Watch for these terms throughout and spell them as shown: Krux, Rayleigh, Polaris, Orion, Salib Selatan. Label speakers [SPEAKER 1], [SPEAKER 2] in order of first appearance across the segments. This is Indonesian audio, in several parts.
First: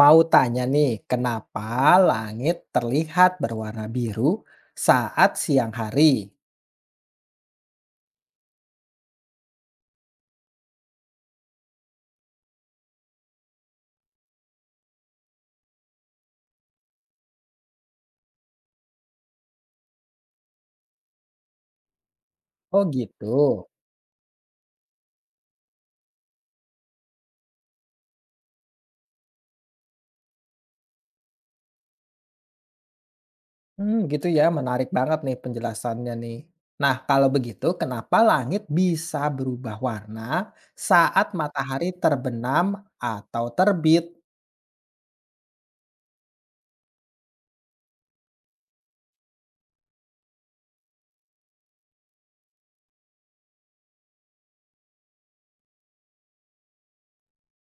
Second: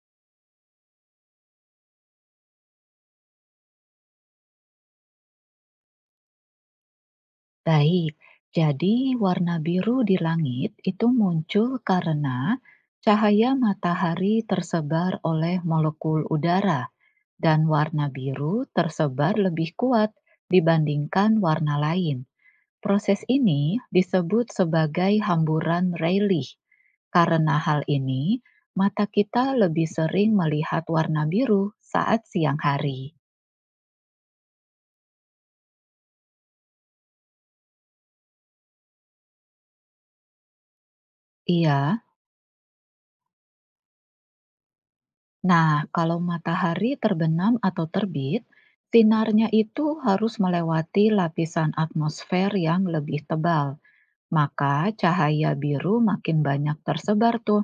[SPEAKER 1] Mau tanya nih, kenapa langit terlihat berwarna biru saat siang hari?
[SPEAKER 2] Baik, jadi warna biru di langit itu muncul karena cahaya matahari tersebar oleh molekul udara, dan warna biru tersebar lebih kuat dibandingkan warna lain.
[SPEAKER 1] Oh
[SPEAKER 2] Proses
[SPEAKER 1] gitu.
[SPEAKER 2] ini disebut sebagai hamburan Rayleigh. Karena hal ini, mata kita lebih sering melihat warna biru saat siang hari.
[SPEAKER 1] Gitu ya, menarik banget nih penjelasannya nih. Nah, kalau begitu, kenapa langit bisa berubah warna saat matahari
[SPEAKER 2] Iya.
[SPEAKER 1] terbenam atau terbit?
[SPEAKER 2] Nah, kalau matahari terbenam atau terbit, sinarnya itu harus melewati lapisan atmosfer yang lebih tebal. Maka cahaya biru makin banyak tersebar tuh,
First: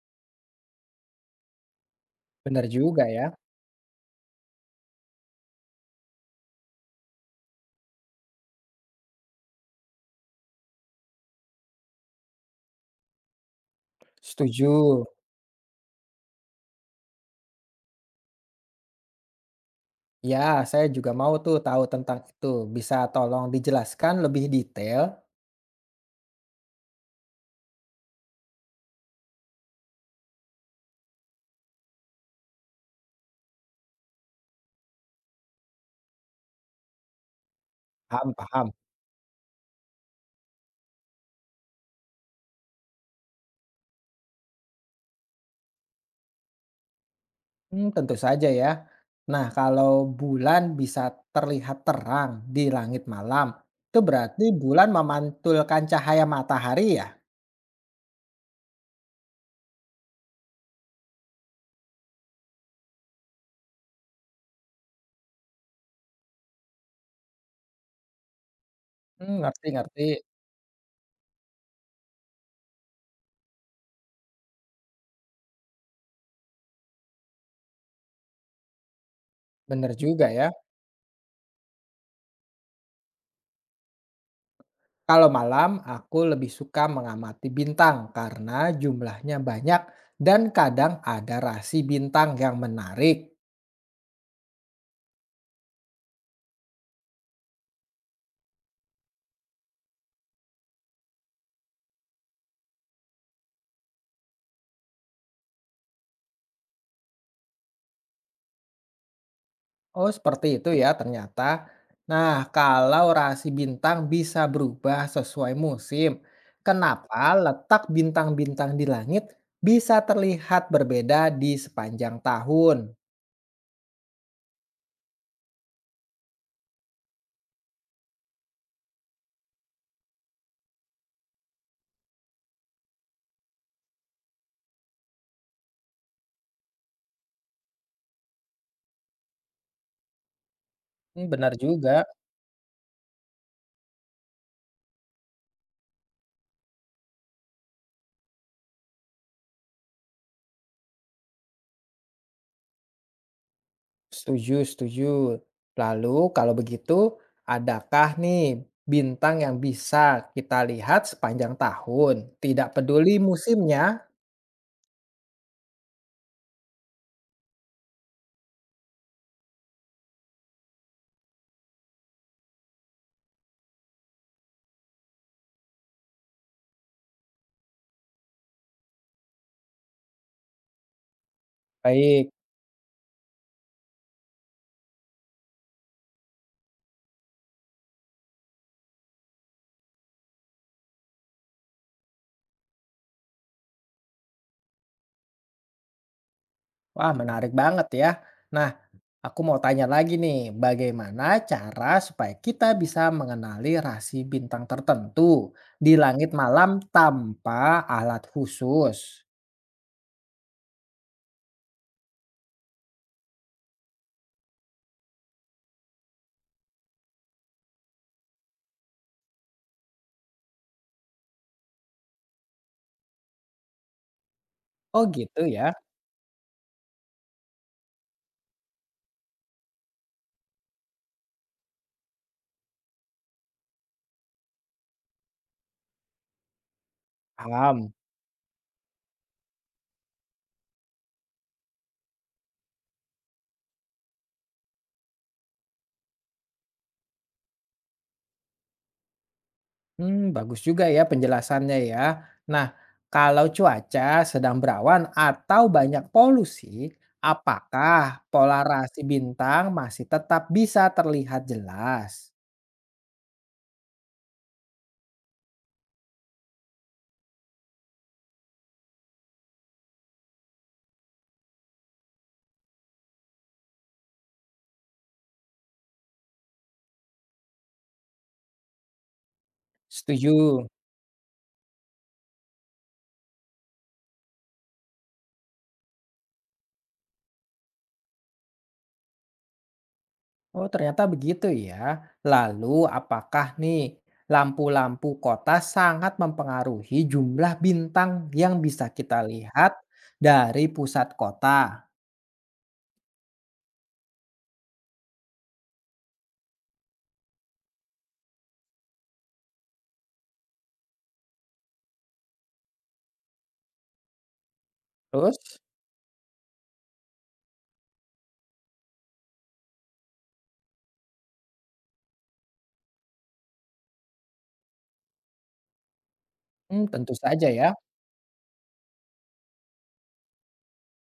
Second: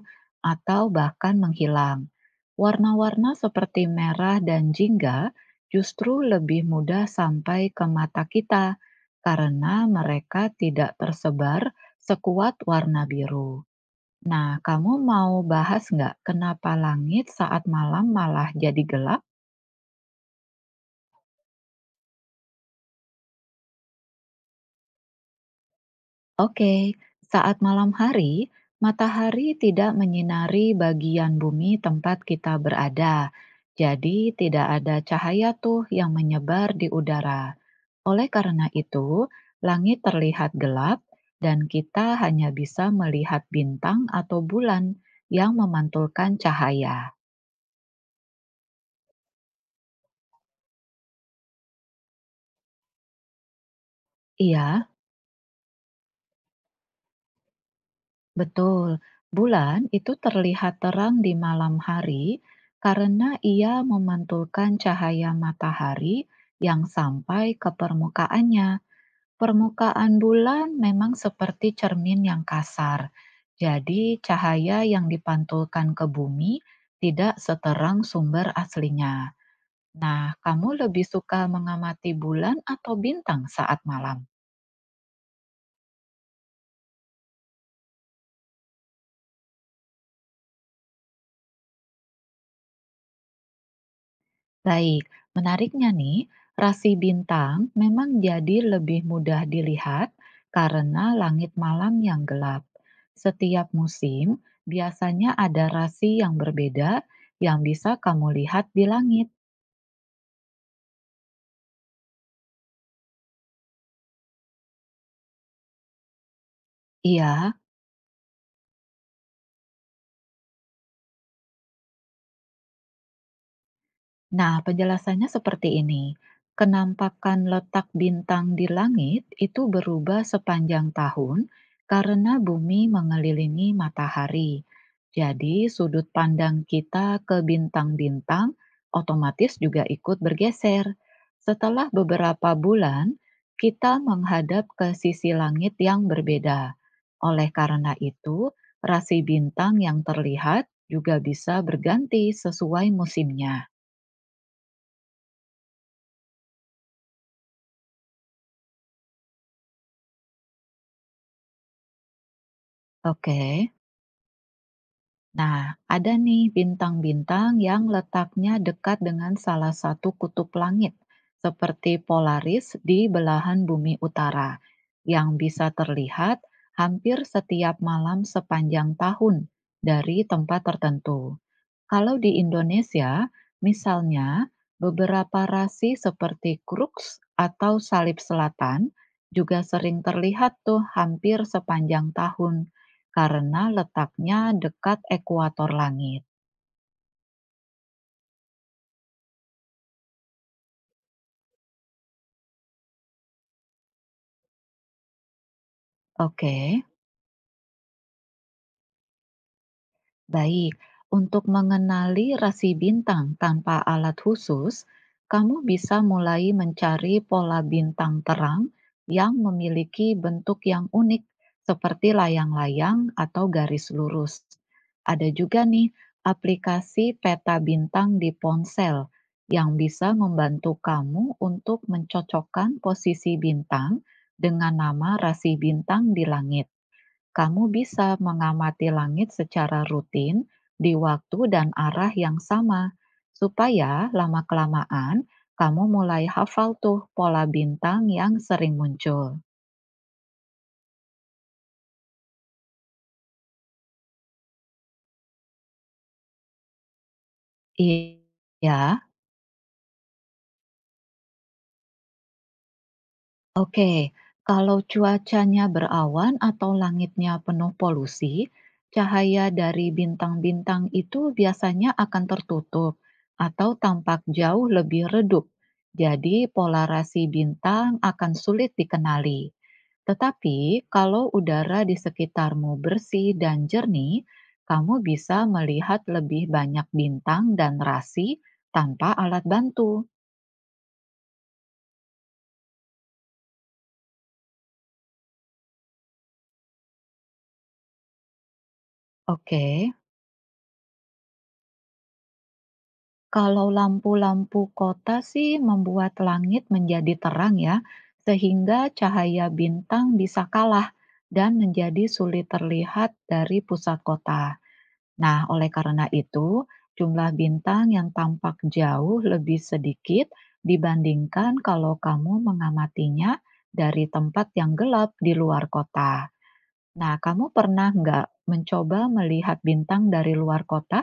[SPEAKER 2] atau bahkan menghilang.
[SPEAKER 1] Bener juga ya.
[SPEAKER 2] Warna-warna seperti merah dan jingga justru lebih mudah sampai ke mata kita karena mereka tidak tersebar sekuat warna biru. Nah, kamu
[SPEAKER 1] Setuju.
[SPEAKER 2] mau bahas nggak kenapa langit saat malam malah jadi gelap?
[SPEAKER 1] Ya, saya juga mau tuh tahu tentang itu. Bisa tolong dijelaskan lebih detail?
[SPEAKER 2] Oke, saat malam hari, matahari tidak menyinari bagian bumi tempat kita berada. Jadi, tidak ada cahaya tuh yang menyebar di udara. Oleh
[SPEAKER 1] Paham,
[SPEAKER 2] karena
[SPEAKER 1] paham.
[SPEAKER 2] itu, langit terlihat gelap dan kita hanya bisa melihat bintang atau bulan yang memantulkan cahaya.
[SPEAKER 1] Tentu saja ya. Nah, kalau bulan bisa terlihat terang di langit malam, itu berarti
[SPEAKER 2] Iya,
[SPEAKER 1] bulan memantulkan cahaya matahari ya?
[SPEAKER 2] betul, bulan itu terlihat terang di malam hari karena ia memantulkan cahaya matahari yang sampai ke permukaannya.
[SPEAKER 1] Ngerti ngerti.
[SPEAKER 2] Permukaan bulan memang seperti cermin yang kasar, jadi cahaya yang dipantulkan ke bumi tidak seterang sumber aslinya.
[SPEAKER 1] Bener
[SPEAKER 2] Nah,
[SPEAKER 1] juga ya.
[SPEAKER 2] kamu lebih suka mengamati bulan atau bintang saat malam?
[SPEAKER 1] Kalau malam aku lebih suka mengamati bintang karena jumlahnya banyak dan kadang ada rasi bintang yang menarik.
[SPEAKER 2] Baik, menariknya nih, rasi bintang memang jadi lebih mudah dilihat karena langit malam yang gelap. Setiap musim biasanya ada rasi yang berbeda yang bisa kamu lihat di langit.
[SPEAKER 1] Oh, seperti itu ya ternyata. Nah, kalau rasi bintang bisa berubah sesuai musim, kenapa
[SPEAKER 2] Iya.
[SPEAKER 1] letak bintang-bintang di langit bisa terlihat berbeda di sepanjang tahun?
[SPEAKER 2] Nah, penjelasannya seperti ini. Kenampakan letak bintang di langit itu berubah sepanjang tahun karena bumi mengelilingi matahari. Jadi, sudut pandang kita ke bintang-bintang otomatis juga ikut bergeser.
[SPEAKER 1] Benar
[SPEAKER 2] Setelah
[SPEAKER 1] juga.
[SPEAKER 2] beberapa bulan, kita menghadap ke sisi langit yang berbeda. Oleh karena itu, rasi bintang yang terlihat juga bisa berganti sesuai musimnya.
[SPEAKER 1] Setuju, setuju. Lalu, kalau begitu, adakah nih bintang yang bisa kita lihat sepanjang tahun, tidak peduli
[SPEAKER 2] Oke.
[SPEAKER 1] musimnya?
[SPEAKER 2] Nah, ada nih bintang-bintang yang letaknya dekat dengan salah satu kutub langit, seperti Polaris di belahan bumi utara, yang bisa terlihat hampir setiap malam sepanjang tahun dari tempat tertentu. Kalau
[SPEAKER 1] Baik.
[SPEAKER 2] di Indonesia, misalnya beberapa rasi seperti Krux atau Salib Selatan juga sering terlihat tuh hampir sepanjang tahun karena letaknya dekat ekuator langit.
[SPEAKER 1] Wah, menarik banget ya. Nah, aku mau tanya lagi nih, bagaimana cara supaya kita bisa mengenali rasi bintang tertentu di langit malam
[SPEAKER 2] Oke.
[SPEAKER 1] tanpa alat khusus?
[SPEAKER 2] Baik, untuk mengenali rasi bintang tanpa alat khusus, kamu bisa mulai mencari pola bintang terang yang memiliki bentuk yang unik, seperti layang-layang atau garis lurus.
[SPEAKER 1] Oh,
[SPEAKER 2] Ada
[SPEAKER 1] gitu
[SPEAKER 2] juga
[SPEAKER 1] ya.
[SPEAKER 2] nih aplikasi peta bintang di ponsel yang bisa membantu kamu untuk mencocokkan posisi bintang dengan nama rasi bintang di langit. Kamu
[SPEAKER 1] Paham.
[SPEAKER 2] bisa mengamati langit secara rutin di waktu dan arah yang sama, supaya lama-kelamaan kamu mulai hafal tuh pola bintang yang sering muncul.
[SPEAKER 1] Bagus juga ya penjelasannya ya. Nah, kalau cuaca sedang berawan atau banyak polusi, apakah pola rasi
[SPEAKER 2] Iya.
[SPEAKER 1] bintang masih tetap bisa terlihat jelas?
[SPEAKER 2] Oke, kalau cuacanya berawan atau langitnya penuh polusi, cahaya dari bintang-bintang itu biasanya akan tertutup atau tampak jauh lebih redup. Jadi, polarasi bintang akan sulit dikenali. Tetapi,
[SPEAKER 1] Setuju.
[SPEAKER 2] kalau udara di sekitarmu bersih dan jernih, kamu bisa melihat lebih banyak bintang dan rasi tanpa alat bantu.
[SPEAKER 1] Oh, ternyata begitu ya. Lalu, apakah nih lampu-lampu kota sangat mempengaruhi jumlah bintang yang bisa kita lihat
[SPEAKER 2] Oke.
[SPEAKER 1] dari pusat kota?
[SPEAKER 2] Kalau lampu-lampu kota sih membuat langit menjadi terang ya, sehingga cahaya bintang bisa kalah dan menjadi sulit terlihat dari pusat kota.
[SPEAKER 1] Terus,
[SPEAKER 2] Nah, oleh karena itu, jumlah bintang yang tampak jauh lebih sedikit dibandingkan kalau kamu mengamatinya dari tempat yang gelap di luar kota.
[SPEAKER 1] tentu
[SPEAKER 2] Nah, kamu
[SPEAKER 1] saja ya.
[SPEAKER 2] pernah nggak mencoba melihat bintang dari luar kota?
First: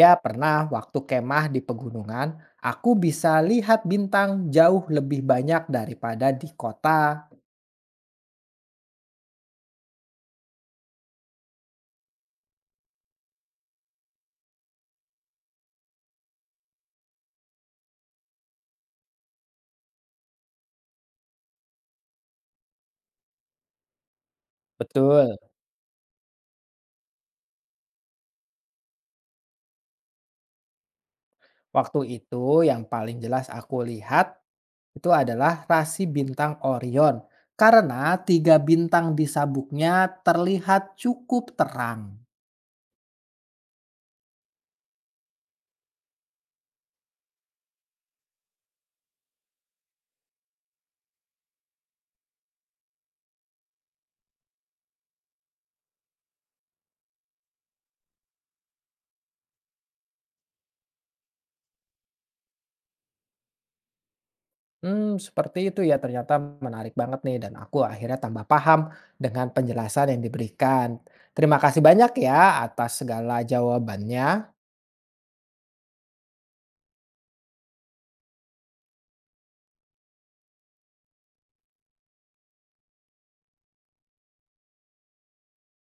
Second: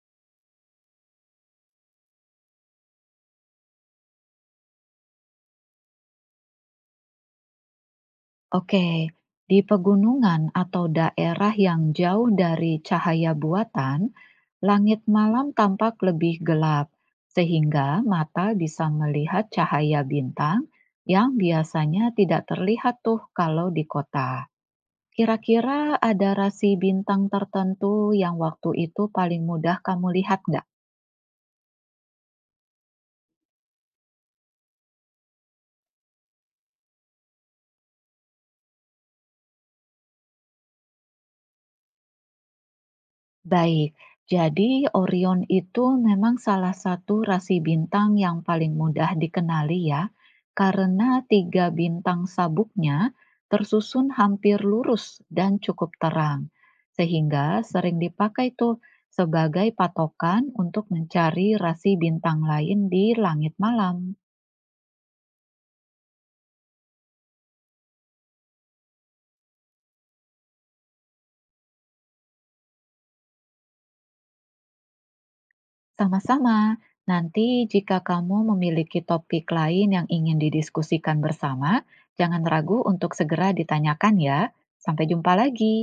[SPEAKER 1] Ya, pernah waktu kemah di pegunungan, aku bisa lihat bintang jauh lebih banyak daripada di kota.
[SPEAKER 2] Oke, di pegunungan atau daerah yang jauh dari cahaya buatan, langit malam tampak lebih gelap, sehingga mata bisa melihat cahaya bintang yang biasanya tidak terlihat tuh kalau di kota.
[SPEAKER 1] Betul.
[SPEAKER 2] Kira-kira ada rasi bintang tertentu yang waktu itu paling mudah kamu lihat nggak?
[SPEAKER 1] Waktu itu yang paling jelas aku lihat itu adalah rasi bintang Orion karena 3 bintang di sabuknya terlihat cukup terang.
[SPEAKER 2] Baik, jadi Orion itu memang salah satu rasi bintang yang paling mudah dikenali ya, karena 3 bintang sabuknya tersusun hampir lurus dan cukup terang, sehingga sering dipakai tuh sebagai patokan untuk mencari rasi bintang lain di langit malam.
[SPEAKER 1] Seperti itu ya ternyata menarik banget nih dan aku akhirnya tambah paham dengan penjelasan yang diberikan. Terima kasih banyak ya atas segala jawabannya.
[SPEAKER 2] Sama-sama. Nanti jika kamu memiliki topik lain yang ingin didiskusikan bersama, jangan ragu untuk segera ditanyakan ya. Sampai jumpa lagi.